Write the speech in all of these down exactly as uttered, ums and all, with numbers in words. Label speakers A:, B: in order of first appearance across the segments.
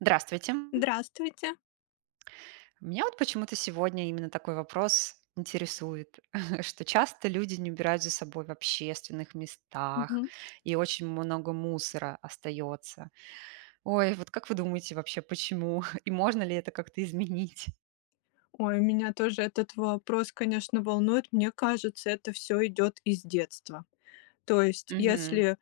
A: Здравствуйте!
B: Здравствуйте.
A: Меня, вот, почему-то сегодня именно такой вопрос интересует, что часто люди не убирают за собой в общественных местах,
B: Мгм.
A: и очень много мусора остается. Ой, вот как вы думаете, вообще, почему? И можно ли это как-то изменить?
B: Ой, меня тоже этот вопрос, конечно, волнует. Мне кажется, это всё идет из детства. То есть
A: Мгм.
B: если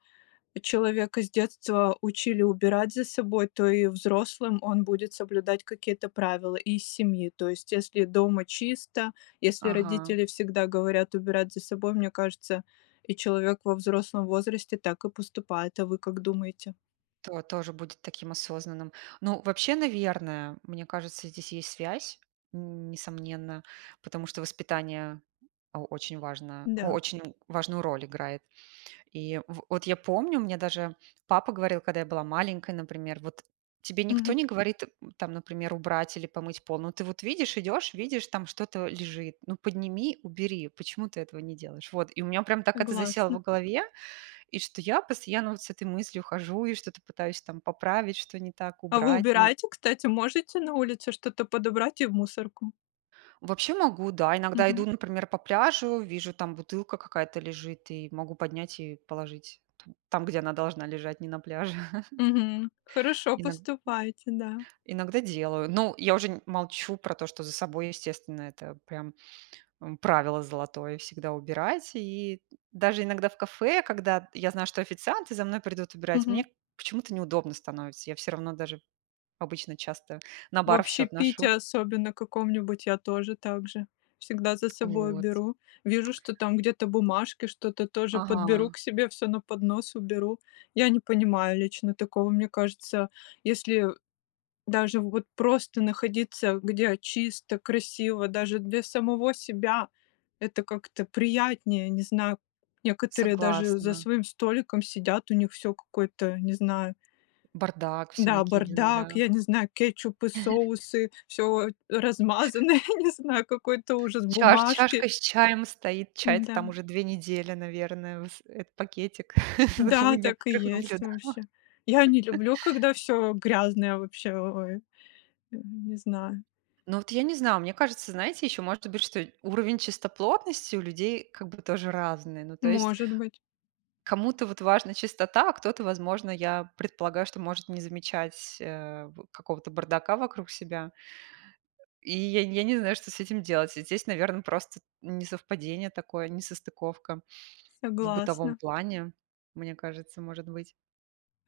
B: человека с детства учили убирать за собой, то и взрослым он будет соблюдать какие-то правила из семьи. То есть если дома чисто, если
A: Ага.
B: родители всегда говорят убирать за собой, мне кажется, и человек во взрослом возрасте так и поступает. А вы как думаете?
A: То тоже будет таким осознанным. Ну, вообще, наверное, мне кажется, здесь есть связь, н несомненно, потому что воспитание о очень важно,
B: Да.
A: очень важную роль играет. И в вот я помню, мне даже папа говорил, когда я была маленькая, например, вот: "Тебе никто
B: Мгм.
A: не говорит, там, например, убрать или помыть пол, но ты вот видишь, идешь, видишь, там что-то лежит. Ну, подними, убери, почему ты этого не делаешь?" Вот. И у меня прям так это засело в
B: Согласна.
A: голове, и что я постоянно, вот, с этой мыслью хожу и что-то пытаюсь, там, поправить, что не так,
B: А вы
A: убрать, ну.
B: убираете? Кстати, можете на улице что-то подобрать и в мусорку?
A: Вообще могу, да. Иногда иду,
B: Мгм.
A: например, по пляжу, вижу, там, бутылка какая-то лежит, и могу поднять и положить т там, где она должна лежать, не на пляже.
B: Мгм. Хорошо
A: Иногда.
B: поступайте, да.
A: Иногда делаю. Но я уже н молчу про то, что за собой, естественно, это, прям, эм, правило золотое- всегда убирать. И даже иногда в кафе, когда я знаю, что официанты за мной придут убирать,
B: Мгм.
A: мне почему-то неудобно становится. Я всё равно даже обычно часто на
B: В
A: бар всё
B: общепите
A: отношу.
B: особенно каком-нибудь, я тоже так же, всегда за собой
A: Вот.
B: уберу. Вижу, что там где-то бумажки, что-то тоже подберу
A: Ага.
B: к себе всё на поднос, уберу. Я не понимаю лично такого, мне кажется. Если даже, вот, просто находиться, где чисто, красиво, даже для самого себя, это как-то приятнее. Не знаю, некоторые даже за
A: Согласна.
B: своим столиком сидят, у них все какой-то, не знаю.
A: Бардак, всё
B: Да,
A: накидано,
B: бардак,
A: да.
B: я не знаю, кетчупы, соусы, всё размазано, я не знаю, какой-то ужас,
A: Чаш
B: бумажки.
A: чашка с чаем стоит,
B: М,
A: чай-то, там,
B: да.
A: уже две недели, наверное с этот пакетик. Я у
B: Да, так и
A: некоторых
B: есть
A: наблюдала.
B: вообще. Я не люблю, когда всё грязное вообще, ой, э, не знаю.
A: Ну, вот я не знаю, мне кажется, знаете, ещё может быть, что уровень чистоплотности у людей как бы тоже разный. Ну, то есть
B: Может быть.
A: кому-то, вот, важна чистота, а кто-то, возможно, я предполагаю, что может не замечать, э, вот, какого-то бардака вокруг себя. И я н я не знаю, что с этим делать. Здесь, наверное, просто несовпадение такое, несостыковка в бытовом
B: Согласна.
A: плане, мне кажется, может быть.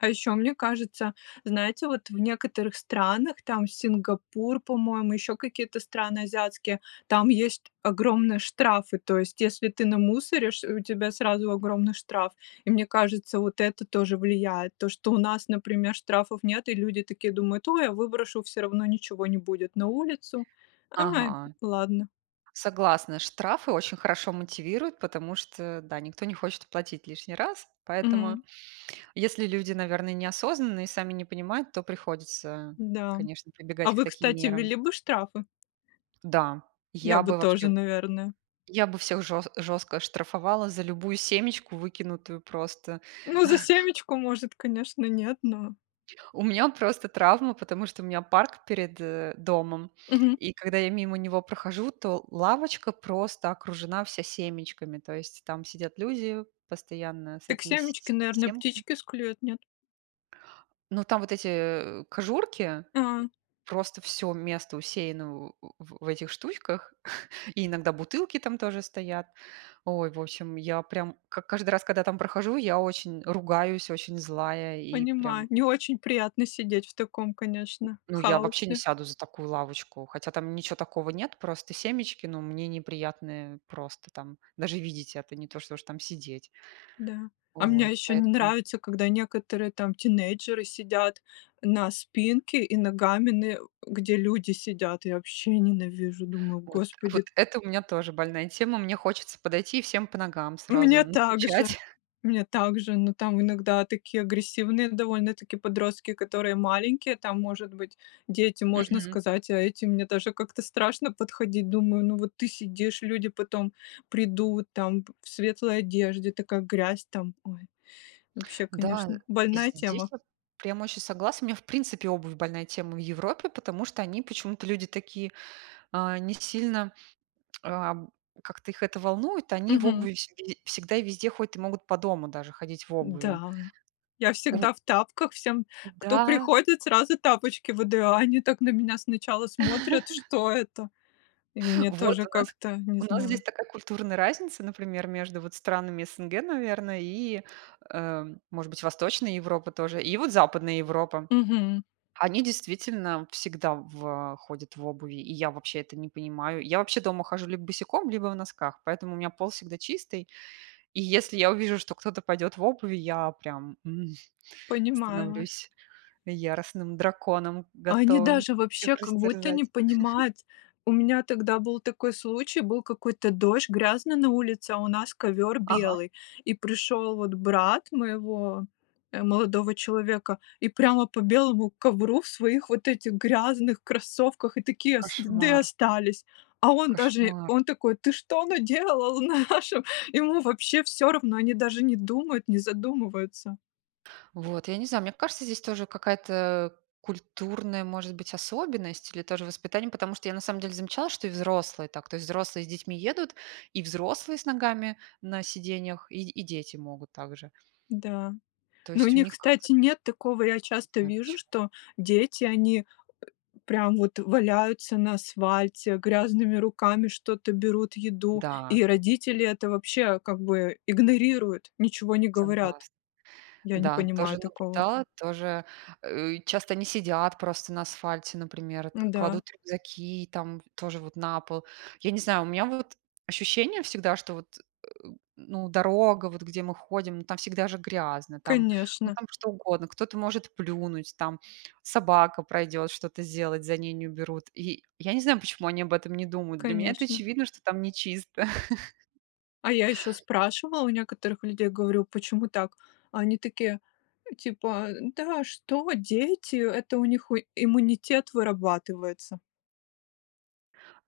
B: А ещё мне кажется, знаете, вот в некоторых странах, там, Сингапур, по-моему, ещё какие-то страны азиатские, там есть огромные штрафы. То есть, если ты намусоришь, э, у тебя сразу огромный штраф. И мне кажется, вот это тоже влияет, то, что у нас, например, штрафов нет, и люди, такие, думают, ой, я выброшу, всё равно ничего не будет на улицу. Ай,
A: Ага.
B: ладно.
A: Согласна! Штрафы очень хорошо мотивируют, потому что, да, никто не хочет оплатить лишний раз. Поэтому,
B: Мгм.
A: если люди, наверное, неосознанные и сами не понимают, то приходится,
B: Да,
A: конечно,
B: а
A: прибегать к
B: вы,
A: таким
B: кстати,
A: мерам.
B: ввели бы штрафы?
A: Да,
B: Я
A: я
B: бы
A: бы
B: тоже,
A: вообще,
B: наверное.
A: я бы всех же жестко штрафовала за любую семечку выкинутую, просто.
B: Ну, за семечку, может, конечно, нет, но.
A: У меня, просто, травма, потому что у меня парк перед, э, домом.
B: Мгм.
A: И когда я мимо него прохожу, то лавочка просто окружена вся семечками. То есть, там сидят люди, постоянно с
B: Так
A: этими с
B: семечки,
A: с
B: наверное,
A: семками.
B: птички склюют, нет?
A: Но там вот эти, э, кожурки,
B: А.
A: просто всё место усеяно в в в этих штучках, и иногда бутылки там тоже стоят. Ой, в общем, я прям к как каждый раз, когда там прохожу, я очень ругаюсь, очень злая, и
B: Понимаю.
A: прям
B: Не очень приятно сидеть в таком, конечно,
A: Ну я вообще не
B: хаосе.
A: сяду за такую лавочку, хотя там ничё такого нет, просто семечки, но мне неприятно просто, там, даже видеть это, не то, что уж там сидеть.
B: Да. А мне
A: Ой
B: ещё не
A: поэтому.
B: нравится, когда некоторые, там, тинейджеры сидят на спинке, и ногами, н где люди сидят. Я вообще ненавижу, думаю,
A: Вот,
B: господи!
A: вот это у меня тоже больная тема. Мне хочется подойти и всем по ногам
B: У
A: сразу
B: меня также,
A: настучать.
B: мне также, но, там, иногда такие агрессивные довольно-таки подростки, которые маленькие, там, может быть дети, можно
A: Мгм.
B: сказать, а эти мне даже как-то страшно подходить. Думаю, ну вот ты сидишь, люди потом придут, там, п в светлой одежде, такая грязь там, ой. Вообще
A: Да,
B: конечно, больная
A: здесь
B: тема.
A: я прямо очень согласна. У меня, в принципе, обувь больная тема в Европе, потому что они почему-то люди такие, а, не сильно, а, как-то их это волнует. Они в
B: Мгм.
A: обуви вс всегда и везде ходят и могут по дому даже ходить в обуви.
B: Да, я
A: У.
B: всегда в тапках! Всем, кто
A: Да.
B: приходит, сразу тапочки выдаю. А они так на меня сначала смотрят, что это? И мне
A: Вот,
B: тоже
A: у нас
B: как-то, не
A: у нас здесь
B: знаю.
A: такая культурная разница, например, между вот странами СНГ, наверное, и, э, может быть Восточной Европы тоже, и вот Западная Европа.
B: Мгм.
A: Они действительно всегда в ходят в обуви, и я вообще это не понимаю. Я вообще дома хожу либо босиком, либо в носках, поэтому у меня пол всегда чистый. И если я увижу, что кто-то пойдет в обуви, я прям, м,
B: Понимаю вас.
A: становлюсь яростным драконом,
B: Они
A: готовым
B: даже вообще,
A: всех
B: как будто не
A: растерзать.
B: понимают. У меня тогда был такой случай, был какой-то дождь грязный на улице, а у нас ковер
A: Ага.
B: белый. И пришел, вот, брат моего, э, молодого человека, и прямо по белому ковру в своих вот этих грязных кроссовках, и такие следы
A: Кошмар.
B: остались. А он даже,
A: Кошмар.
B: он такой: "Ты что наделал в нашем?" Ему вообще всё равно, они даже не думают, не задумываются.
A: Вот. Я не знаю, мне кажется, здесь тоже какая-то, э, культурная, может быть, особенность, или тоже воспитание, потому что я на самом деле замечала, что и взрослые так. То есть взрослые с детьми едут, и взрослые с ногами на сиденьях и и дети могут так же.
B: Да,
A: Но
B: но у
A: есть у
B: них,
A: них как-то.
B: кстати, нет такого. Я
A: Не
B: часто
A: знаю
B: вижу,
A: пчм.
B: что дети, они, э, прям, вот, валяются на асфальте, грязными руками что-то берут,
A: М,
B: еду,
A: да.
B: и родители это вообще, как бы, игнорируют, ничего не говорят.
A: Согласна.
B: Я не
A: Да,
B: понимаю
A: тоже
B: такого.
A: наблюдала, тоже, э, часто они сидят просто на асфальте, например,
B: Да.
A: кладут рюкзаки, там, тоже вот, на пол. Я не знаю, у меня, вот, ощущение всегда, что, вот, э, ну дорога, вот где мы ходим, там всегда же грязно, там, ну
B: Конечно.
A: там что угодно. Кто-то может плюнуть, там, собака пройдет, что-то сделать, за ней не уберут. И я не знаю, почему они об этом не думают. Для меня это
B: Конечно.
A: очевидно, что там не чисто.
B: А я ещё спрашивала у некоторых людей, говорю: "Почему так?" А они такие типа: "Да что, дети, это у них, э, иммунитет вырабатывается".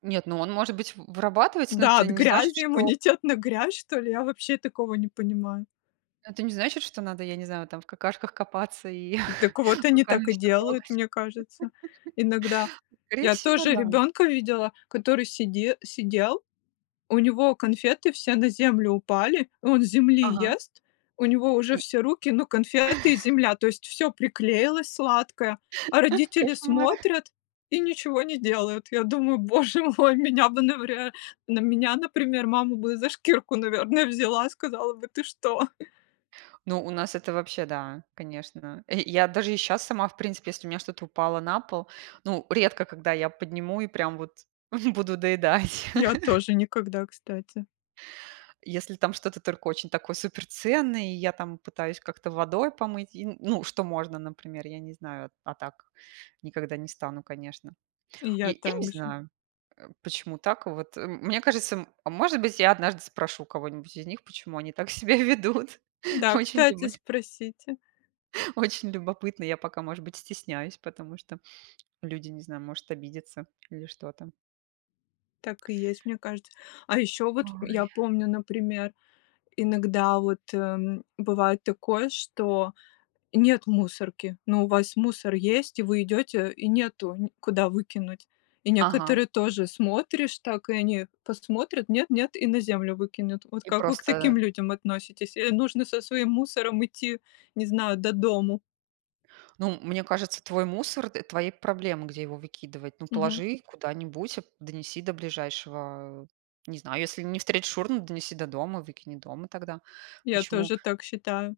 A: Нет, ну он может быть в вырабатывается, но
B: Да,
A: это
B: от
A: не значит,
B: грязи?
A: что
B: Иуммунитет на грязь, что ли? Я вообще такого не понимаю.
A: ну это не значит, что надо, я не знаю, там, в какашках копаться и
B: Так вот, они так
A: руками
B: и
A: всё
B: делают,
A: трогать.
B: мне кажется. Иногда.
A: Скорее
B: Я
A: всего,
B: тоже
A: да.
B: ребенка видела, который сиде сидел, у него конфеты все на землю упали, и он с земли
A: Ага.
B: ест, у него уже
A: И
B: все руки, ну конфеты и земля, то есть всё приклеилось сладкое, а родители
A: Кошмар!
B: смотрят, и ничего не делают. Я думаю, боже мой, меня бы навря на меня, например, мама бы за шкирку, наверное, взяла, сказала бы: "Ты что?"
A: Ну, у нас это вообще да, конечно! Я, э, даже и щас сама, в принципе, если у меня что-то упало на пол, ну, редко когда я подниму и прям, вот, буду доедать.
B: Я тоже никогда, кстати.
A: Если, там, что-то только очень такое, супер ценное, и я, там, пытаюсь как-то водой помыть и, ну, что можно, например, я не знаю. А так никогда не стану, конечно.
B: И
A: Я
B: я
A: я не
B: также.
A: знаю, э, почему так, вот мне кажется м может быть я однажды спрошу у кого-нибудь из них, почему они так себя ведут.
B: Да,
A: Очень лю
B: кстати, спросите.
A: очень любопытно. Я пока, может быть, стесняюсь, потому что люди, не знаю, может обидятся, или что там.
B: Так и есть, мне кажется. А ещё вот, я
A: Ой.
B: помню, например, иногда, вот, э, бывает такое, что нет мусорки, но у вас мусор есть, и вы идёте, и нету, н куда выкинуть. И
A: Ага.
B: некоторые тоже, смотришь, так, и они посмотрят, нет-нет, и на землю выкинут. Вот
A: И
B: как вы к таким
A: просто
B: людям относитесь? Э, нужно со своим мусором идти, не знаю, до дому.
A: Ну, мне кажется, твой мусор, э- твои проблемы, где его выкидывать. Ну,
B: Мгм.
A: положи куда-нибудь, донеси до ближайшего, э, не знаю, если не встретишь урну, донеси до дома, выкини дома тогда.
B: Я
A: Почему?
B: тоже так считаю.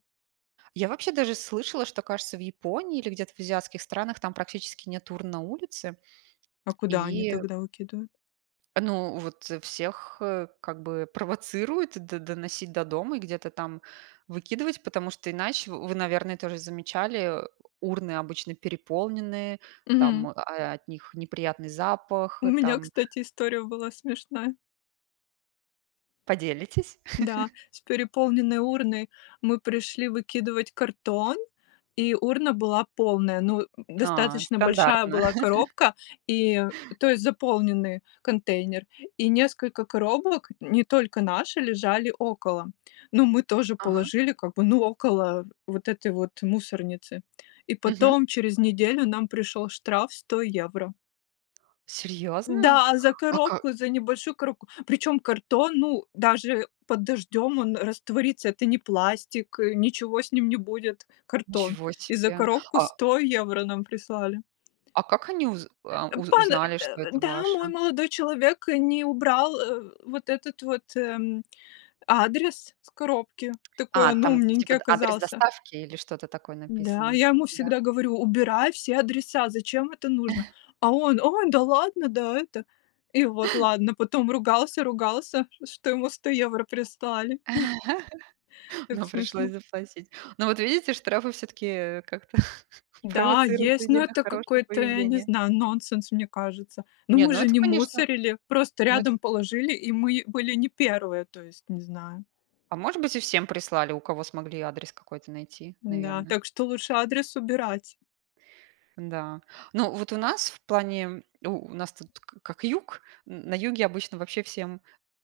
A: Я вообще даже слышала, что кажется в Японии, или где-то в азиатских странах, там практически нет урн на улице
B: А куда они
A: и
B: тогда выкидывают?
A: ну, вот, всех, э, как бы, провоцируют д доносить до дома и где-то там выкидывать, потому что иначе, вы наверное тоже замечали, э, урны обычно переполнены, там,
B: Мгм.
A: о от них неприятный запах,
B: У меня,
A: там.
B: кстати, история была смешная.
A: Поделитесь?
B: Да, с переполненной урной, мы пришли выкидывать картон, и урна была полная, ну,
A: А,
B: достаточно большая
A: стандартно.
B: была коробка, и, то есть заполненный контейнер, и несколько коробок, не только наши, лежали около. Но мы тоже
A: Ага.
B: положили, как бы, ну, около вот этой вот мусорницы. И
A: Мгм.
B: потом через неделю нам пришел штраф сто евро.
A: Серьезно?
B: Да, за
A: А как?
B: коробку, за небольшую коробку, причем картон, ну даже под дождем он растворится, это не пластик, э, ничего с ним не будет, картон,
A: Ничего
B: и за
A: себе!
B: коробку
A: А?
B: сто евро нам прислали.
A: А как они уз а уз
B: Пан
A: узнали,
B: э,
A: что это
B: да, мой
A: ваша?
B: молодой человек не убрал, э, вот этот вот, м, адрес с коробки, такой
A: А,
B: он
A: там, типа,
B: умненький
A: д адрес
B: оказался.
A: доставки, или что-то такое
B: Да,
A: написано,
B: я ему
A: да?
B: всегда говорю: "Убирай все адреса, зачем это нужно?" А он: "Ой, да ладно, да это!" И вот ладно. Потом ругался-ругался, что ему сто евро прислали. Так
A: Но
B: смешно.
A: пришлось заплатить. Но вот видите, штрафы всё-таки, э, как-то
B: Да,
A: провоцируют
B: есть.
A: людей
B: Но
A: на
B: это
A: хорошее
B: какой-то, я не
A: поведение.
B: знаю, нонсенс, мне кажется. Но
A: Нет,
B: мы
A: но
B: же
A: это
B: не
A: конечно.
B: мусорили, просто
A: Ну это.
B: рядом положили, и мы были не первые, то есть, не знаю.
A: А может быть и всем прислали, у кого смогли адрес какой-то найти,
B: Да,
A: наверно.
B: так что лучше адрес убирать.
A: Да. Ну вот у нас в плане, у у нас тут к как юг, н на юге обычно вообще всем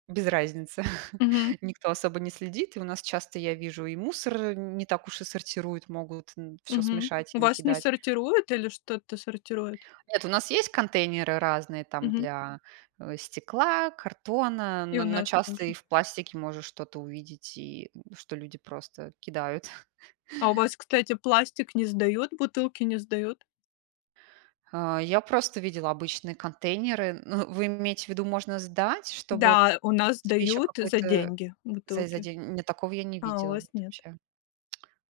A: без разницы.
B: Мгм.
A: Никто особо не следит. И у нас часто, я вижу, и мусор не так уж и сортируют, могут н всё
B: Мгм.
A: смешать
B: У
A: и
B: вас не
A: накидать.
B: сортируют, или что-то сортируют?
A: Нет, у нас есть контейнеры разные там
B: Мгм.
A: для, э, стекла, картона,
B: И
A: но
B: у
A: но
B: нас
A: часто
B: также.
A: и в пластике можешь что-то увидеть, и что люди просто кидают.
B: А у вас, кстати, пластик не сдают, бутылки не сдают?
A: А, я просто видела обычные контейнеры. Ну вы имеете в виду, можно сдать, чтобы
B: Да, у нас
A: себе ещё
B: сдают за
A: какой-то
B: деньги
A: за за
B: бутылки.
A: день? Не, такого я не
B: А, у
A: видела,
B: вас
A: вот,
B: нет.
A: вообще.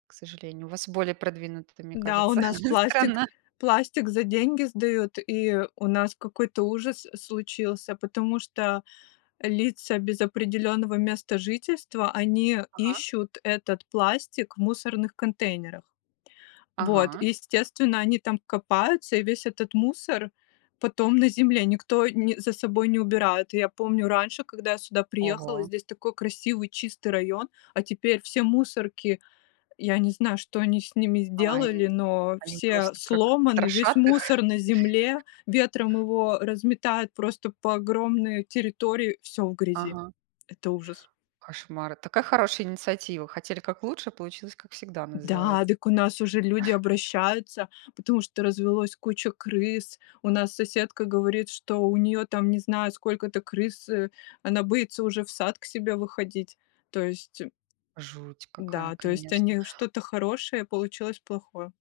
A: К сожалению. У вас более продвинутая, мне
B: Да, у
A: кажется,
B: нас пластик
A: страна.
B: пластик за деньги сдают, и у нас какой-то ужас случился, потому что лица без определенного места жительства, они
A: Ага.
B: ищут этот пластик в мусорных контейнерах. Вот,
A: Ага.
B: естественно, они там копаются, и весь этот мусор потом на земле, никто не за собой не убирает. Я помню, раньше, когда я сюда приехала,
A: Ого.
B: здесь такой красивый чистый район, а теперь все мусорки, я не знаю, что они с ними
A: А, и
B: сделали, но
A: они
B: все
A: просто как
B: сломаны, весь
A: трошат их?
B: мусор на земле, ветром его разметает просто по огромной территории, всё в грязи.
A: Ага.
B: Это ужас!
A: Кошмар. Это такая хорошая инициатива. Хотели как лучше, а получилось как всегда,
B: М, да,
A: называется.
B: так у нас уже люди обращаются, потому что развелось куча крыс, у нас соседка говорит, что у неё там, не знаю, сколько-то крыс, э, она боится уже в сад к себе выходить, то есть.
A: Жуть какая,
B: Да, то есть
A: конечно.
B: они что-то хорошее, получилось плохое.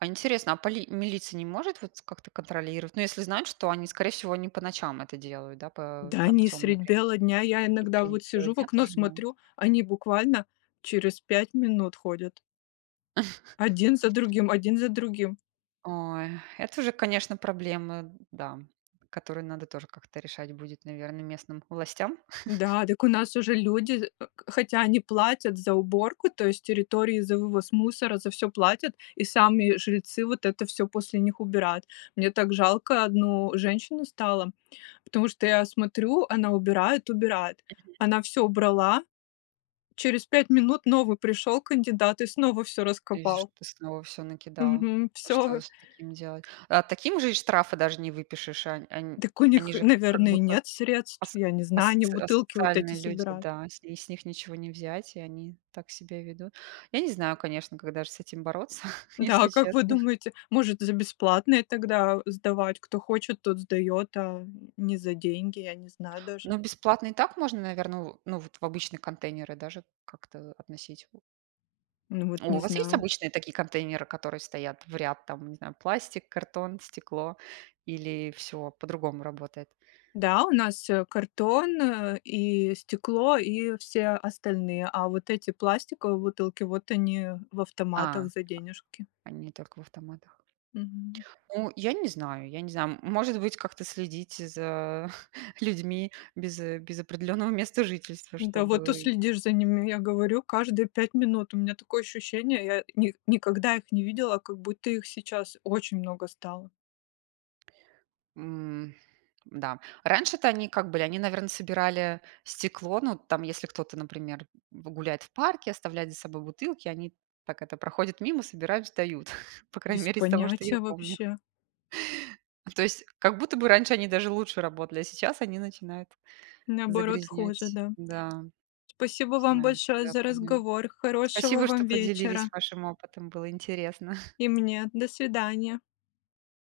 A: А интересно, а поли милиция не может, вот, как-то контролировать? Ну если знают, что они скорее всего, они по ночам это делают, да, п
B: Да
A: там в
B: они
A: темное
B: средь
A: время
B: бела
A: суток.
B: дня, я
A: И в
B: иногда
A: среди
B: вот
A: бела
B: сижу в
A: дня
B: окно,
A: тоже могут?
B: смотрю, они буквально через пять минут ходят. Один за другим, один за другим.
A: Ой. Это уже конечно проблемы, да, которые надо тоже как-то решать будет, наверное, местным властям.
B: Да, дак у нас уже люди, э хотя они платят за уборку, то есть территории за вывоз мусора, за всё платят, и сами жильцы вот это всё после них убирают. Мне так жалко одну женщину стало, потому что я смотрю, она убирает, убирает,
A: Мгм.
B: она всё убрала, через пять минут новый пришел кандидат и снова всё
A: То есть,
B: раскопал.
A: что ты, снова всё накидал.
B: Мгм.
A: Что
B: Всё.
A: с таким делать? Таким же штрафы даже не выпишешь. Ан ан
B: Так у
A: они
B: них,
A: же как
B: наверное,
A: будто
B: нет средств,
A: ас
B: я не знаю, они
A: асоц
B: бутылки вот эти
A: асоциальные люди,
B: собирают.
A: да. И с ни с них ничего не взять, и они так себя ведут. Я не знаю, конечно, как даже с этим бороться,
B: Да,
A: если
B: как вы
A: честно.
B: думаете, может за бесплатные тогда, э, сдавать? Кто хочет, тот сдает, а не за деньги, я не знаю даже.
A: Ну, бесплатно и так можно, наверное, в ну, вот, в обычные контейнеры даже как-то относить.
B: Ну вот
A: О,
B: не
A: у вас есть
B: знаю.
A: обычные такие контейнеры, которые стоят в ряд, там, не знаю, пластик, картон, стекло, или всё по-другому работает?
B: Да, у нас, э, картон и стекло, и все остальные, а вот эти пластиковые бутылки, вот они в автоматах
A: А.
B: за денежки.
A: Они только в автоматах.
B: Мгм.
A: Ну, я не знаю, я не знаю. А, м может быть как-то следить за людьми без, э, без определенного места жительства,
B: Да, вот,
A: чтобы
B: уследишь за ними, я говорю, каждые пять минут, у меня такое ощущение, я, э, ни никогда их не видела, как будто их сейчас очень много стало.
A: М, да раньше-то они как были, они, наверно, собирали стекло, ну, там, если кто-то, например, в гуляет в парке, оставляет за собой бутылки, они так это, проходят мимо, собирают, сдают. По крайней
B: Без
A: мере из того, что я
B: понятия
A: помню.
B: вообще.
A: То есть, как будто бы раньше они даже лучше работали, а сейчас они начинают
B: Наоборот хуже,
A: загрязнять.
B: да.
A: Да,
B: Спасибо
A: не
B: вам
A: знаю,
B: большое
A: другая
B: за
A: проблема.
B: разговор, хорошего
A: Спасибо, что
B: вам
A: поделились
B: вечера!
A: вашим опытом. Было интересно!
B: И мне. До свидания.